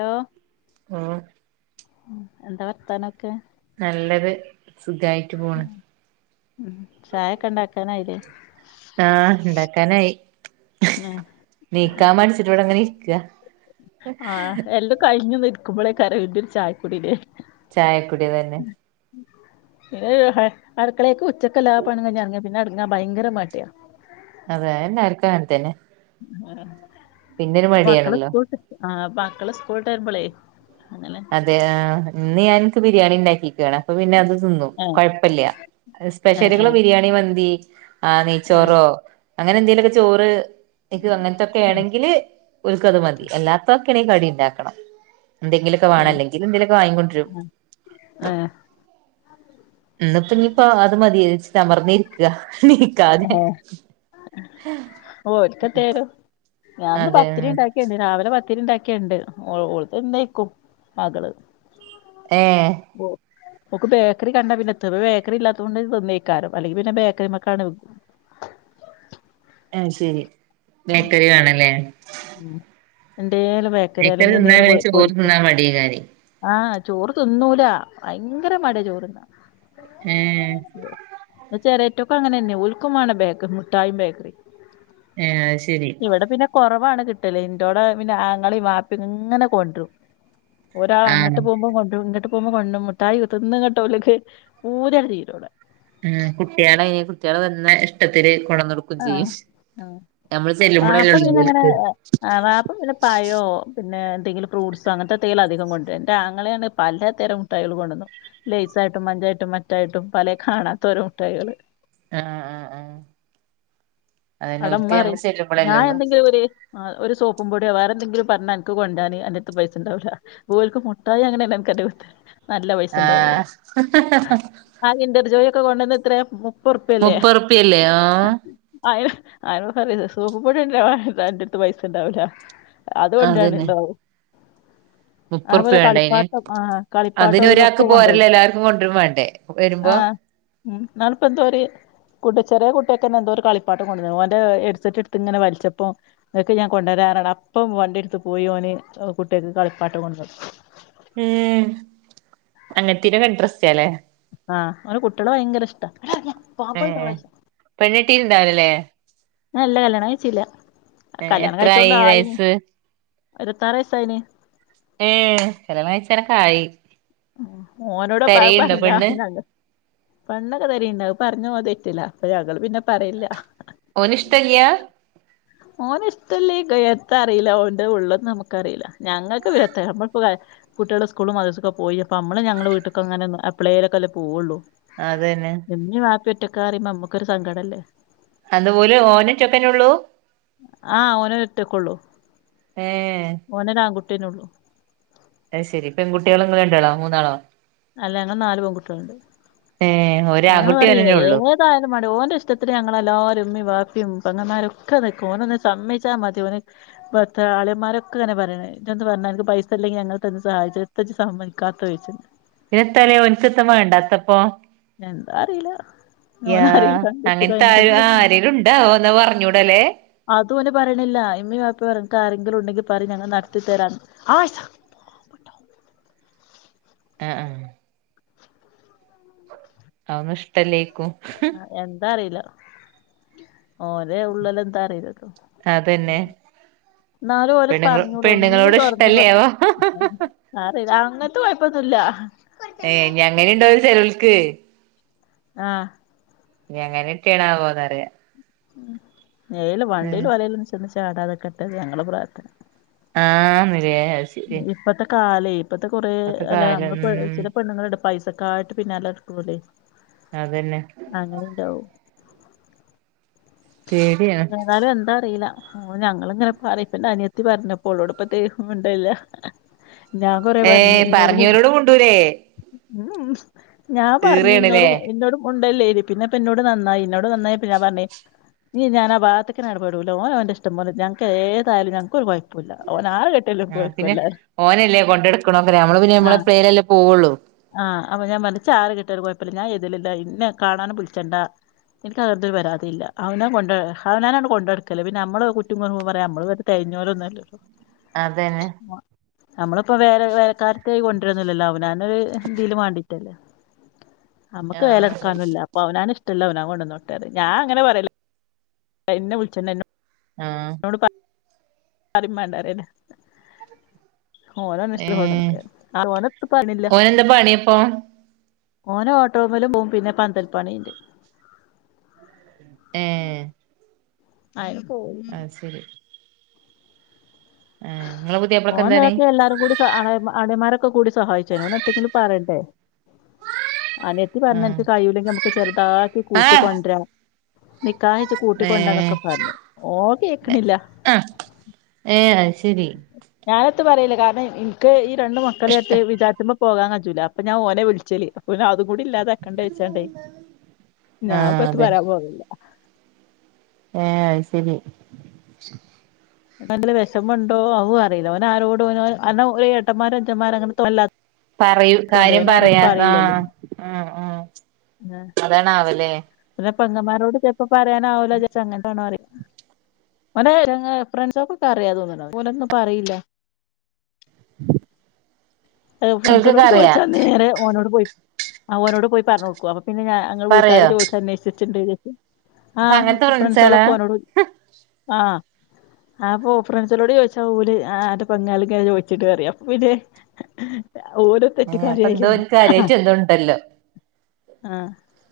Hello ആ എന്താ വർത്താനക്കെ? നല്ലത് സുഖായിട്ട് പോണ്. ഉ ചായൊക്കെ ണ്ടാക്കാനായില്ലേ? ആ ണ്ടാക്കാനായി ഉം നീക്കാം മട്ച്ച്ട്ട് ഇവിടെങ്ങനെ ഇര്ക്കാ. ആഹഎല്ലാം കഴിഞ്ഞന്ന് ഇക്കുമ്പോളേ കരവിന്റെ ഒരു ചായക്കൊടില്ലേ ചായക്കുടിവനെ പിന്നെരുഹേ അട്ക്കളെയെക്ക് ഉച്ചക്കെല്ലാ പണികയ്ഞേർങ്ങിയ പിന്നെയർങ്ങാ ഭയങ്കര മടിയാ. അതെ എന്ന ആർക്കാ അൻത്തനെ. ആ മക്കള് മടിയാണല്ലോ സ്കൂൾട്ട് ആ മക്കള് സ്കൂൾ ട്ടെരുബെളേ അതെ ആ ഇന്ന് ഞാ ൻക്ക് ബിരിയാണി ണ്ടാക്കിക്കാ അപ്പ പിന്നെ അത് തിന്നും ഏഹ് കൊഴ്പ്പല്ല ഏഹ് സ്പെഷ്യലികള് ഏഹ് ബിരിയാണി മന്തി ആ ഏഹ് നെയ്ച്ചോറോ അങ്ങനെ എന്തേലൊക്കെ ചോറ് ട്ടിക്ക് അങ്ങൻത്തൊക്കെണെങ്കില് ഓൽക്കത് മതി എല്ലാത്ത എനിക്ക് കടി ഇണ്ടാക്കണം എന്തെങ്കി ക്കെവാണം ഏഹ് അല്ലെങ്കിൽ എന്തെലൊക്കെ വാങ്ങികൊണ്ടരും ഏഹ് ഏഹ് ഇന്ന്പ്പംഞ്ഞ് പ്പം അത് മതിയെച്ച്ട്ട് അമർന്നിരിക്ക ക്ക നീക്കാതെ ഏഹ് ഓൽക്കെത്തേലും ഞാൻന്ന് പത്തിരി ഇണ്ടാക്കിയ്ണ്ട് രാവിലെ പ ത്തിരിണ്ടാക്കിയെണ്ട് ഓൾ ഓള്തിന്നെയ്ക്കും മകള് ഏ ഓൾക്ക് ബേക്കറി കണ്ടാപിന്നെത്ത് ബേക്കറി ഇല്ലാതോണ്ട് തിന്നെയ്ക്കാരം അല്ലെങ്കി പിന്നെ ബേക്കറിമ്മ ക്കാണ് ഏ ശെരി ബേക്കറി വേണല്ലേ ഉം എന്തേലും ബേക്കറി അല്ലെങ്കിൽ തിന്നാ എന്തേലും പൊ പിന്നെ ചോറ് പൊരിക്ക തിന്നാൻ മടിയേക്കാരം ആ ചോറ് തിന്നൂല ഭയങ്കര മടിയാ ചോറ്ന്നാൻ ഏ ചിരേറ്റൊക്കെ അങ്ങനെ തന്നെ ഉൽക്കുമാണ് ബേക്കറി മുട്ടായിയും ബേക്കറി ഏ അത്ശെരി വാണ് കിട്ടല് എൻ്റോടെ പിന്നെ ആങ്ങളിം വാപ്പിം ഇങ്ങനെ കൊണ്ട് വരും ഒരാൾ ആഹ് അങ്ങട്ട് പോകുമ്പളുംകൊണ്ടരും പോകുമ്പോ കൊണ്ടരും മുട്ടായി തിന്ന്ങ്ങട്ട് ഓല്ക്ക് പൂതിങ്ങട്ട് തീരൂല ഉം കുട്ടിയാള് കുട്ടിയാള് വന്നെ ഇഷ്ടത്തില് കൊണ്ടൊന്നൊട്ക്കും ചെയ്യും ആ നമ്മള് ചെല്ലുമ്പോഴല്ലേ വാപ്പ ഉള്ളൂ പിന്നെ അങ്ങനെ ഓൽക്ക് അ് ആ വാപ്പ പിന്നെ പയോം പിന്നെ എന്തെങ്കിലും ഫ്രൂട്സോ അങ്ങനത്തെന്തേലും അധികം കൊണ്ടര എന്റെ ആങ്ങളേണ് പലതരം മുട്ടായികൾ കൊണ്ടന്നൊട്ക്ക [unintelligible] പൈസായിട്ടും മഞ്ചായിട്ടും മറ്റായിട്ടും പലെ കാണാത്ത ഒരോ മുട്ടായികള് ആഹ് ആഹ് ആഹ് അതന്നെ അവ്ടെ ഉമ്മ ഓൽക്ക് നമ്മള് പറയും ചെല്ലുമ്പോഴല്ലേ ഞാൻ ഉള്ളൂ എന്തെങ്കിലും ഒരു അ് ഒരു സോപ്പും പൊടിയോ വേറെ എന്തെങ്കിലും പറഞ്ഞാ അന്ക്ക് കൊണ്ടരാന് അന്റെട്ത്ത് പൈസ ഉണ്ടാവൂല ഓൽക്ക് മുട്ടായി വാങ്ങണേല് അന്ക്ക് അൻ്റെട്ത്ത് നല്ല ആഹ് പൈസണ്ടാവും ആ കിന്റെർജോയി ഒക്കെ കൊണ്ടന്ന് എത്രേ പൊറ്പ്യല്ലേ മുപ്പത് റുപ്യല്ലേ ആഹ് ആയി [unintelligible] [unintelligible] സോപ്പ്പ്പൊടികൊണ്ടരാന്പറ്ഞ്ഞാ അൻ്റെട്ത്ത് പൈസ ഉണ്ടാവില്ല അതുകൊണ്ടരാന് അതന്നെ ഇണ്ടാവും ഉം മുപ്പത് റുപ്യ അതുപോലെ വേണ്ടേ അയിന് കളിപ്പാട്ടം ആഹ് കളിപ്പാട്ടോ അതിന് ഒരാൾക്ക് അതുമിതൊക്കെ കൊണ്ടരും പോരല്ലോ എല്ലാവർക്കും കൊണ്ടുവരും വേണ്ടേ വരുമ്പോ ആഹ് [unintelligible] ചെറിയ കുട്ടിയാക്കെന്നെ എന്തോ ഒരു കളിപ്പാട്ട [unintelligible] ഓന്റെ ഹെഡ്സെറ്റ്ട്ത്ത്ങ്ങനെ വൽച്ചപ്പോ, ഇങ്ങക്ക് ഞാൻ കൊണ്ടരാർഞ്ഞാണ്ട് അപ്പം വണ്ടി ഇട്ത്ത് പോയി ഓന് കുട്ട്യാക്ക് കളിപ്പാട്ടം കൊണ്ട ഏ അങ്ങൻത്തീനൊക്കെ ഇൻട്രസ്റ്റാലെ? ആ, ഓന് കുട്ടിയളെ ഭയങ്കര ഇഷ്ട ഏ പെണ്ണട്ടീട്ട്ണ്ടാവൂല്ലലെ.. ആ ഇല്ല കല്യാണം കഴിച്ചീല്ല. ഏഹ് കല്യാണം എത്രായി കഴിച്ചോണ്ടായിന് വയസ്സ് ഇരുബത്താറ് വയസ്സായിനി ഏഹ്, കല്യാണം കഴിച്ചാനൊക്കായി ഓനോട് പ പറഞ്ഞാ [unintelligible] പണ്ണൊക്കെ തരണ്ട് അത് പറഞ്ഞ ഓൻ തെറ്റില്ല അപ്പൊ ഞങ്ങൾ പിന്നെ പറയില്ല ഓനിഷ്ടല്ല്യാ? ഓന്ഷ്ടല്ലേക്കും, എത്താ അറീല. ഓന്റെ ഉള്ളൊന്നമ്മക്കറീല. ഞങ്ങക്ക് പിന്നെത്ത, ഞമ്മള് കുട്ടികള് സ്കൂൾ മദ്രാസ്സ്ക്കെ പോയി, അപ്പോ അമ്മള് ഞങ്ങള് വീട്ട്ക്കൊങ്ങനെ എപ്പളേലൊക്കെല്ലേ പോകുള്ളു. അതന്നെ ഒറ്റക്കാറിയുമ നമ്മുക്കൊരു സങ്ക അതുപോലെ ഓനൊ റ്റക്കെന്നൊള്ളൂ? ആ ഓനൊരൊറ്റക്കൊള്ളു. ഏഹ് ഓനൊരാൺകുട്ടിയന്നൊള്ളു. അത് ശരി, പെൺകുട്ടിയള് ഇങ്ങള് രണ്ടാളോ മൂന്നാളോ? അല്ല ഞങ്ങള് നാല് പെൺകുട്ടിയാള്ണ്ട്. ഏഹ് ഞങ്ങള് ഒരാൺകുട്ടി പറയേ ഓനന്നെ ഉള്ളൂ ഏതായാലും മാണ്ടില, ഓന്റെ ഇഷ്ടത്തിന് ഞങ്ങളെല്ലാരും മ്മി വാപ്പിയും പങ്ങന്മാരൊക്കെ നിക്കും ഓന് ഒന്ന് സമ്മിച്ചാൽ മതി ഓന് ആളിയന്മാരൊക്കെെ പ ഇജൊന്ന് പർഞ്ഞ, അൻക്ക് പൈസല്ലെങ്കി ഞങ്ങള് തന്ന് സഹായിച്ച, എത്തജ് സമ്മയ്ക്കാത്തേ ചോയ്ച്ചും. പിന്നത്തലേ ഒൻക്ക് ത്ത വേണ്ടാത്തപ്പോ എന്താ അറീല യാ അങ്ങനത്തെ ആ ആരെലും ഉണ്ടാവോ ന്നാ പറഞ്ഞൂടല്ലേ അത് ഓന് പറിണില്ല. ഇമ്മിം, വാപ്പിം പറ്യ അൻക്കാരെ- രെങ്കിലുണ്ടെങ്കി പറി, ഞങ്ങള് നടത്തിത്തരാന്ന് ആഷ [unintelligible] അ അ അവനിഷ്ടല്ലേ അ എന്താ അറിയില ഓന്റെ ഉള്ളിലെന്താറീലല്ലോ അതന്നെ ന്നാലും ഓന് പെണ്ണുങ്ങ പർഞ്ഞൂടെ, ഒന്ന് പെണ്ണുങ്ങളോട് തല ഒന്ന് പ ഇഷ്ടല്ലേ ആവോ ആ അറീല, അങ്ങൻത്തെ കൊയ്പ്പൊന്നു ഏ ഞ്ഞങ്ങനീണ്ടോലൊ ചെലോൽക്ക് ആ ഞങ്ങനെറ്റേണാവോ പറ്യ ഏയ്ൽ ഉം വണ്ടീലും വലേലും ചെന്ന് ചാടാതെക്കട്ടെന്ന ഞങ്ങളെ പ്രാർത്ഥന. ആ ന്ന് ലെ അത് ശരി അല്ലെ ഇപ്പത്തെ കൊറേ അല്ലെ നമ്മള് ഉം ചില പെണ്ണുങ്ങൾണ്ട് പൈസക്ക ആയിട്ട് പിന്നെല്ല നാടുക്കൂണല് അതന്നെ അങ്ങനെണ്ടാവും. പേടിയാണ് ഏതാലും എന്താ അറീല. ഹാ ഞങ്ങളിങ്ങനെ പറിം. ഇപ്പന്റെ അനിയത്തി പറഞ്ഞപ്പോ, ആളോട്പ്പത്തേ മിണ്ടലില്ല. ഞാൻ കൊറേ ഏ പർഞ്ഞ്, ഇന്നോട് മു പറഞ്ഞോരോട് മുണ്ടൂലേ ഉം ഉം. ഞാൻ പറഞ്ഞ് ഈറേണ്ലേ ഇന്നോടും ഇന്നോട് മു ല്ലേനി. പിന്നെപ്പ ഇന്നോട് നന്നായി, ഇന്നോട് നന്നായപ്പൊ ഞാൻ പറഞ്ഞ് ഇഞ്ഞ് ഞാനാ വാത്തക്കെനെടപെടൂല, ഒനൊന്റെ ഇഷ്ടംപോലെ, ഞങ്ങക്ക് ഏതായാലും ഞങ്ങക്കൊരു കൊയ്പ്പു ആ പിന്നെ, ഓനല്ലേ കൊണ്ടെട്ക്കണൊക്കെ നമ്മള് പിന്നെ ആ നമ്മളെപ്പളേല്ലെ പോവുള്ളു. ആ അപ്പൊ ഞാൻ പറഞ്ഞ്, ഇച്ചാരെ കെട്ട്യാലും കൊഴപ്പല്ല, ഞാൻ ഏതിലൂല്ല. ഇന്നെ കാണാനും വിൾച്ചണ്ടാ ഇൻക്കങ്ങൻത്തെ ഒരു പരാതീല്ല. അവനാൻ കൊണ്ട അവ്നാനാണ് കൊണ്ടട്ക്കല്, പിന്നെമ്മള് കുറ്റും കുറവും പറയാൻ നമ്മള് വരെ തെയ്ഞ്ഞോലൊന്നു അല്ലല്ലോ. അതന്നെ നമ്മളിപ്പോ വേറെ വേലക്കാരത്ത്യായി കൊണ്ടരൊന്നുല്ലല്ലോ അവനാനൊരു എന്തേലും വേണ്ടിട്ടല്ലേ ആ നമ്മക്ക് വേലട്ക്കാനൊന്നുംല്ല അപ്പൊ അവനാന് ഇഷ്ടംല്ലെ അവനാൻ കൊണ്ടന്നോട്ടേന്ന് ഞാൻ അങ്ങനെ പറ്യല് ഇന്നെ വിളിച്ചണ്ട ആഹ് പറിംമാണ്ടാറിയല ഓന് ഓന് ഏ ഇഷ്ട്ടല്ലെകൊണ്ടന്നൊട്ടെ ആ ഓനെത്തും പണില്ല ഓനെന്താ പണിയപ്പൊ ഓന് ഓട്ടോമ്മലും പോവും പിന്നെ പന്തൽപ്പണിണ്ട് ഹെ ആയി ആഹ് ശരി ഇങ്ങളെ പുതിയാപ്ലക്ക് ഓൻ എന്താണ് നോക്കിയ എല്ലാരും കൂടി ച്ച ആ ളെ ആളിയൻമാര് ഒക്കെ കൂടി സഹായിച്ചും അയ്ന് ഓൻ എത്തെങ്കിലും പറേണ്ടേ അനിയെത്തി പറഞ്ഞു ആഹ് അനക്ക് കഴൂല്ലെങ്കിൽ നമുക്ക് ചെറുതാക്കി ആഹ് കൂട്ടിക്കൊണ്ടരാ നിക്കാഹ്കയ്ച്ച് ഏഹ് കൂട്ടിക്കൊണ്ടരാന്നൊക്കെ പറഞ്ഞു ഓൻ കേക്ക്ണില്ല ശെരി ത്ത് പറയില്ല കാരണം എനിക്ക് ഈ രണ്ട് ഇഷ്ട മക്കളെയ്ട്ട് വിചാര്ച്ച്മ്പോ പോകാൻ കയൂല അപ്പം ഞാന് ഓനെ വിളിച്ചല് പിന്നെ അതും കൂടി ഇല്ലാതാക്കണ്ട വെച്ചാണ്ട് ഞാൻ ആഹ് ഇപ്പം എത്തും പറയാൻ പോകലില്ല ഹെ അത്ശെരി [unintelligible] വെഷമണ്ടോ അവും അറിയില്ല ഒന് ആരോടും ഒന് കാരണം ഒര് ഏട്ടന്മാരും അഞ്ചന്മാര് അങ്ങനെതൊണല്ലാ പറയൂ കാര്യം പറയാ പറയില്ലല്ലോ ആ അതണാവല്ലേ നെ പൊങ്ങമാരോട് ചെലപ്പം പറയാനാവൂല അങ്ങട്ടാണോ അറിം ഓന്റെ ഞങ്ങ ഫ്രണ്ട്സൊക്കൊ ഒക്കെ അറിയാ തോന്നണ അപ്പ ഓലൊന്നും ഒന്നും പറയില്ല ഓൽക്കൊക്കെ ഫ്രസിനോട് അറിയാ ചോദിച്ചാ നേരെ ഓനോട് പോയി ആ ഓനോട് പോയി പറഞ്ഞുടുക്കും അപ്പൊ പിന്നെ ഞാഞങ്ങങ്ങള് വീട്ടുകാര് പറയോ ചോദിച്ച അന്വേഷിച്ചട്ടുണ്ട് ആ അപ്പൊ അങ്ങനത്തെ ഫ്രണ്ട്സാളാ ഫ്രണ്ട്സ്ക്കെ ഓനോട്‌ ഉ ആ ആ പോ ഫ്രൻസാളോട് ചോദിച്ചാ ല് ആന്റെ പെങ്ങള് ചോയിച്ചിണ്ട് അറിമ് അപ്പൊ പിന്നെ ഓരോ ഏഹ് അപ്പൊ എന്തോ തെറ്റിക്കാര്ല്ലേ ഓൻക്ക് അ കാര്യായിട്ട് എന്തോ ഉണ്ടല്ലോ ആ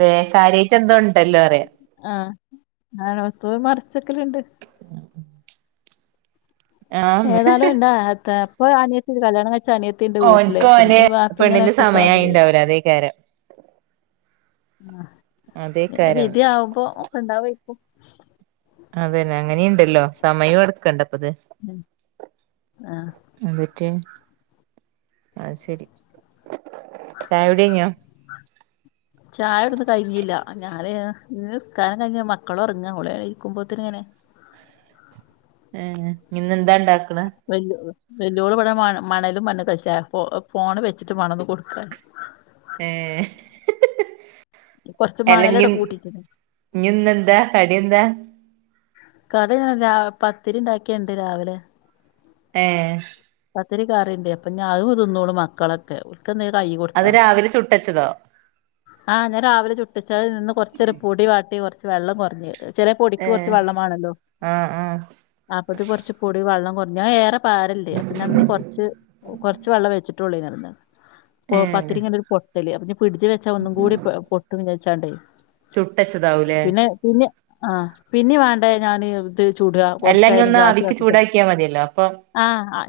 വേ കാര്യട്ട എന്തോണ്ട് ആ ആണപ്പയും മറിച്ചക്കലുണ്ട് ആഹ് ഏതാലും ഇണ്ടാപ്പൊഅനിയത്തിൻഡ് കല്യാണം കഴി ച്ച് അനിയത്തിണ്ട് വീട്ടില് ഓൻക്ക് പ ഓന്റെ മ്മി വാപ്പിമ് ഇങ്ങനെ പെണ്ണിന്റെ ഒറ്റക്ക ആവുമ്പഴ സമയായിണ്ടാവൂല അതേക്കാരം ആ പിന്നെ അതേക്കാരം വിധി ആവുമ്പോ ഒക്ക ഇണ്ടാവക്കും അതന്നെ അങ്ങനിംണ്ടല്ലോ സമയം എടുക്കണ്ട അപ്പത് ഉം ആഹ് എന്നിട്ട് അ ശരി ചായടി കയിഞ്ഞോ ചായ ഇടുന്ന് കഴിഞ്ഞില്ല ഞാന് ഇ നിസ്ക്കാരം കഴിഞ്ഞ മക്കൾ ഒറങ്ങ ഇവിടെ ഇരിക്കുമ്പോത്തിന് ഇങ്ങനെ [unintelligible] ഹെ ഇന്ന്ന്ത ഉണ്ടാക്ക വല്ല വല്ലോൾ ഇവിടെ മണലും മണ്ണ് കളിച്ച ഫോണ് വെച്ചിട്ട് മണന്ന് കൊടുക്കൻ ഏ കൊറച്ച് അലങ്ങി മണലവിടെ കൂട്ടിട്ട്ണ്ട് ഇന്നിന്നെന്താ കടിയന്താ കഥ ഞാൻ രാ പത്തിരിണ്ടാക്കിയുണ്ട് രാവിലെ ഏ പത്തിരി കറിണ്ട്അപ്പൊ ഞ അഹ് തിന്നോള്ളൂ മക്കളൊക്കെ ക്കെ ന്ന് കൈ അത് കൊടുത്താ രാവിലെ ചുട്ടച്ചതോ ആ ഞാൻ രാവിലെ ചുട്ടച്ച അഹ് ഇന്നൊരു പൊടി വട്ടി കുറച്ച് വെള്ളം കുറഞ് ചെല പൊടിക്ക് ഏഹ് കുറച്ച് വെള്ളംമാണല്ലോ ആഹ് ആഹ് അപ്പത് കൊറച്ച് പൊടി വെള്ളം കുറഞ് ഞാൻ ഏറെ പാരല്ലേ പ്പൊ ഞന്ന് കുറച്ച് കുറച്ച് വെള്ളം വെച്ചിട്ട്ള്ളിന്ന്. പ ഏഹ് പത്തിരി ഇങ്ങനെരു പൊട്ടല ഈ ഫ്രിഡ്ജിൽ വെച്ചാ ഒന്നും കൂടി പൊട്ട വെച്ച് കണ്ടേ ചുട്ടച്ചതാവൂലേ. ആ പിന്നെ വേണ്ട ഞാന്. ചൂടുക അല്ല ഇഞ്ഞ് കൊറച്ചായാലും ഒന്ന് ഗ്യാസ് ആവിക്ക് കത്തി ചൂടാക്കിയാ മതിയല്ലോ അപ്പം ആ-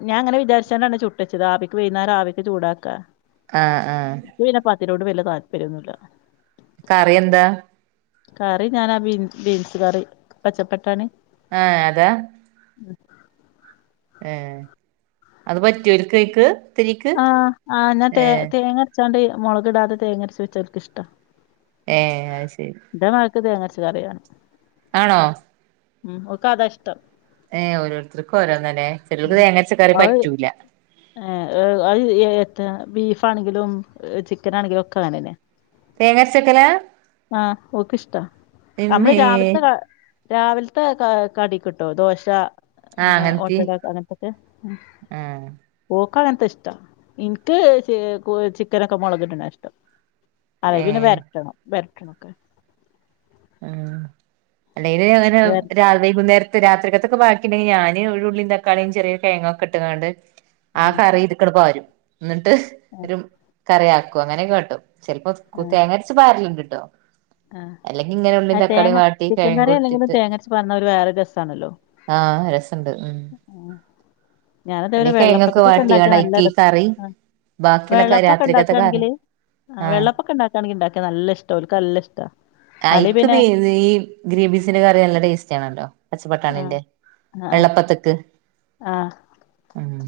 ഞാങ്ങന വിചാരിച്ചാണ്ടാണ് ചുട്ടച്ചത് ആവിക്ക് വൈുന്നാർ ആവിക്ക് ചൂടാക്കാ. ആഹ് ആഹ് - തിനോട് വല താല്പര്യന്നുല്ല. കറി എന്താ? കറി ഞാനാ ബീൻ ബീൻസ് കറി പച്ചപ്പട്ടാണി. ആഹ് അതാ. മ് ഏ അത് പറ്റോല്ക്ക് ക്കായിക്ക്? ആഹ് ആ ഞാ തേ തേങ്ങ രച്ചാണ്ട് മുളക് ടാതെ തേങ്ങരച്ച വെച്ച ഓള്ക്കിഷ്ട്ട. ഏ അത് ശരി. ക്ക് തേങ്ങ അരച്ച കറിയ - ആണോ? മ്മ് ഊകത ഇഷ്ട്ടം. ഏ ഓരോരുത്തർക്കും ഓരോന്നല്ല- [unintelligible] ബീഫാണെങ്കിലും ചിക്കനാണെങ്കിലും ഒക്കെ അങ്ങനെന്നെ. തേങ്ങരച്ചക്കലാ ആഹ് ഓക്ക് ഇഷ്ടാ നമ്മള് ഇമ്മേ രാവിലത്തെ രാവിലത്തെ കടി കിട്ടോ ദോശ. ആ അങ്ങനത്തി അങ്ങനത്തക്കെ ആഹ് ഓ- ക്കളത്തെ ഇഷ്ടം ഇൻക്ക് ചെ കോഴി ചിക്കനൊക്കെ മുളക് ഇടുന്ന ഇഷ്ടം. അതെ പിന്നെ ഏഹ് വെരട്ടണം വെരട്ടണൊക്കെ ആ അല്ലെ അങ്ങനെ വര രാവിലെ വൈകുന്നേര രാത്രിക്കത്തൊക്കെ ബാക്കിയിണ്ടെങ്കിൽ ഞാന് ഒരു ഉള്ളിയും, തക്കാളിയും, ചെറിയകിഴങ്ങക്കെയിട്ട് അങ്ങാണ്ട് ആ ആഹ് കറി ഇക്കണ പകരും എന്നിട്ട് ആഹ് ഒരു കറി ആക്കും അങ്ങനെ കാട്ടും. ചിലപ്പോ കൊത്തി ആഹ് തേങ്ങരച്ച് പാറലുണ്ട്ട്ടോ ആഹ് അ തേങ്ങ വാട്ടി കിഴങ്ങും ചിക്കൻക്കറി അല്ലെങ്കിലും ഇട്ടിട്ട് തേങ്ങരച്ച പാറണ വേറെ ഒരു രസാണല്ലോ. ആഹ് രസയിണ്ട്. ഞാന അതേവരെ വെള്ളപ്പൊത്തക്കെ ഉണ്ടാക്കിയ നല്ല അയ്ക്ക് ഈ രസ കറി ബാക്കിയുള്ള വെള്ളപ്പൊക്കെ രാത്രിക്കത്തെ കറി ഒണ്ടാക്കുകയാണെങ്കില് ആഹ് വെള്ളപ്പൊക്കെ ഒണ്ടാക്കായാണെങ്കില് ഇണ്ടാക്കിയ നല്ല ഇഷ്ടം ഇവൾക്ക് നല്ല ഇഷ്ടാ അല്ലെ കൈക്ക് പിന്നെ ഈ ഗ്രേപീസിന്റെ കറി നല്ല ടേസ്റ്റ് ആണല്ലോ. ആഹ് പച്ചപ്പട്ടാണിന്റെ ആഹ് ആഹ് വെള്ളപ്പത്തക്ക്. ആഹ്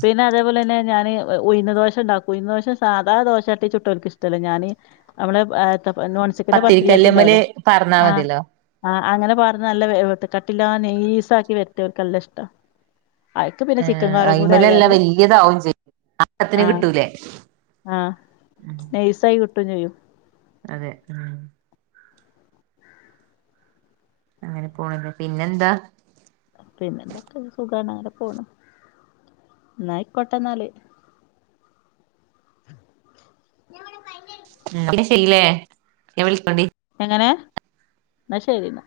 പിന്നെ അതേപോലെതന്നെ. ഞാന് ഉഴുന്ന് ദോശ ഇണ്ടാക്കും ഉഴുന്ന് ദോശ സാധാ ദോശട്ടി ചുട്ടുംക്കക്ക് ഇഷ്ടമല്ല ഞാനി അവളെ ആ നോൺസ്റ്റിക്കിന്റെ പത്തിരിചട്ടി പത്തിരിക്കല്ലുമ്മല് ഇണ്ടാവല്ലെ പാർന്നാ ആ മതിയല്ലോ ആ അങ്ങനെ പറഞ്ഞ നല്ല വ കട്ടില്ലാ നൈസാക്കി വെട്ടിയവർക്കല്ല ഇഷ്ടം അയക്ക് പിന്നെ ചിക്കൻ ഏഹ് കറ് കൂടെ അയ്മലെല്ലാം ആയാല് വല്യതാവും ചെയ്യും ആക്കത്തിന് ആ കിട്ടൂലേ ആ നൈസായി കിട്ടും ചെയ്യും. അതെ ഉം അങ്ങനെ പോണില്ല പിന്നെന്താ? പിന്നെ എന്തൊക്കെ സുഖാണ് അങ്ങനെ പോണു ന്നാ അയ്കൊട്ടനാല്. [unintelligible] പിളിച്ചില്ലേ എന്നെ വിളിക്കൊണ്ടി. ങ്ങനെ എന്നാ ശരി എന്നാ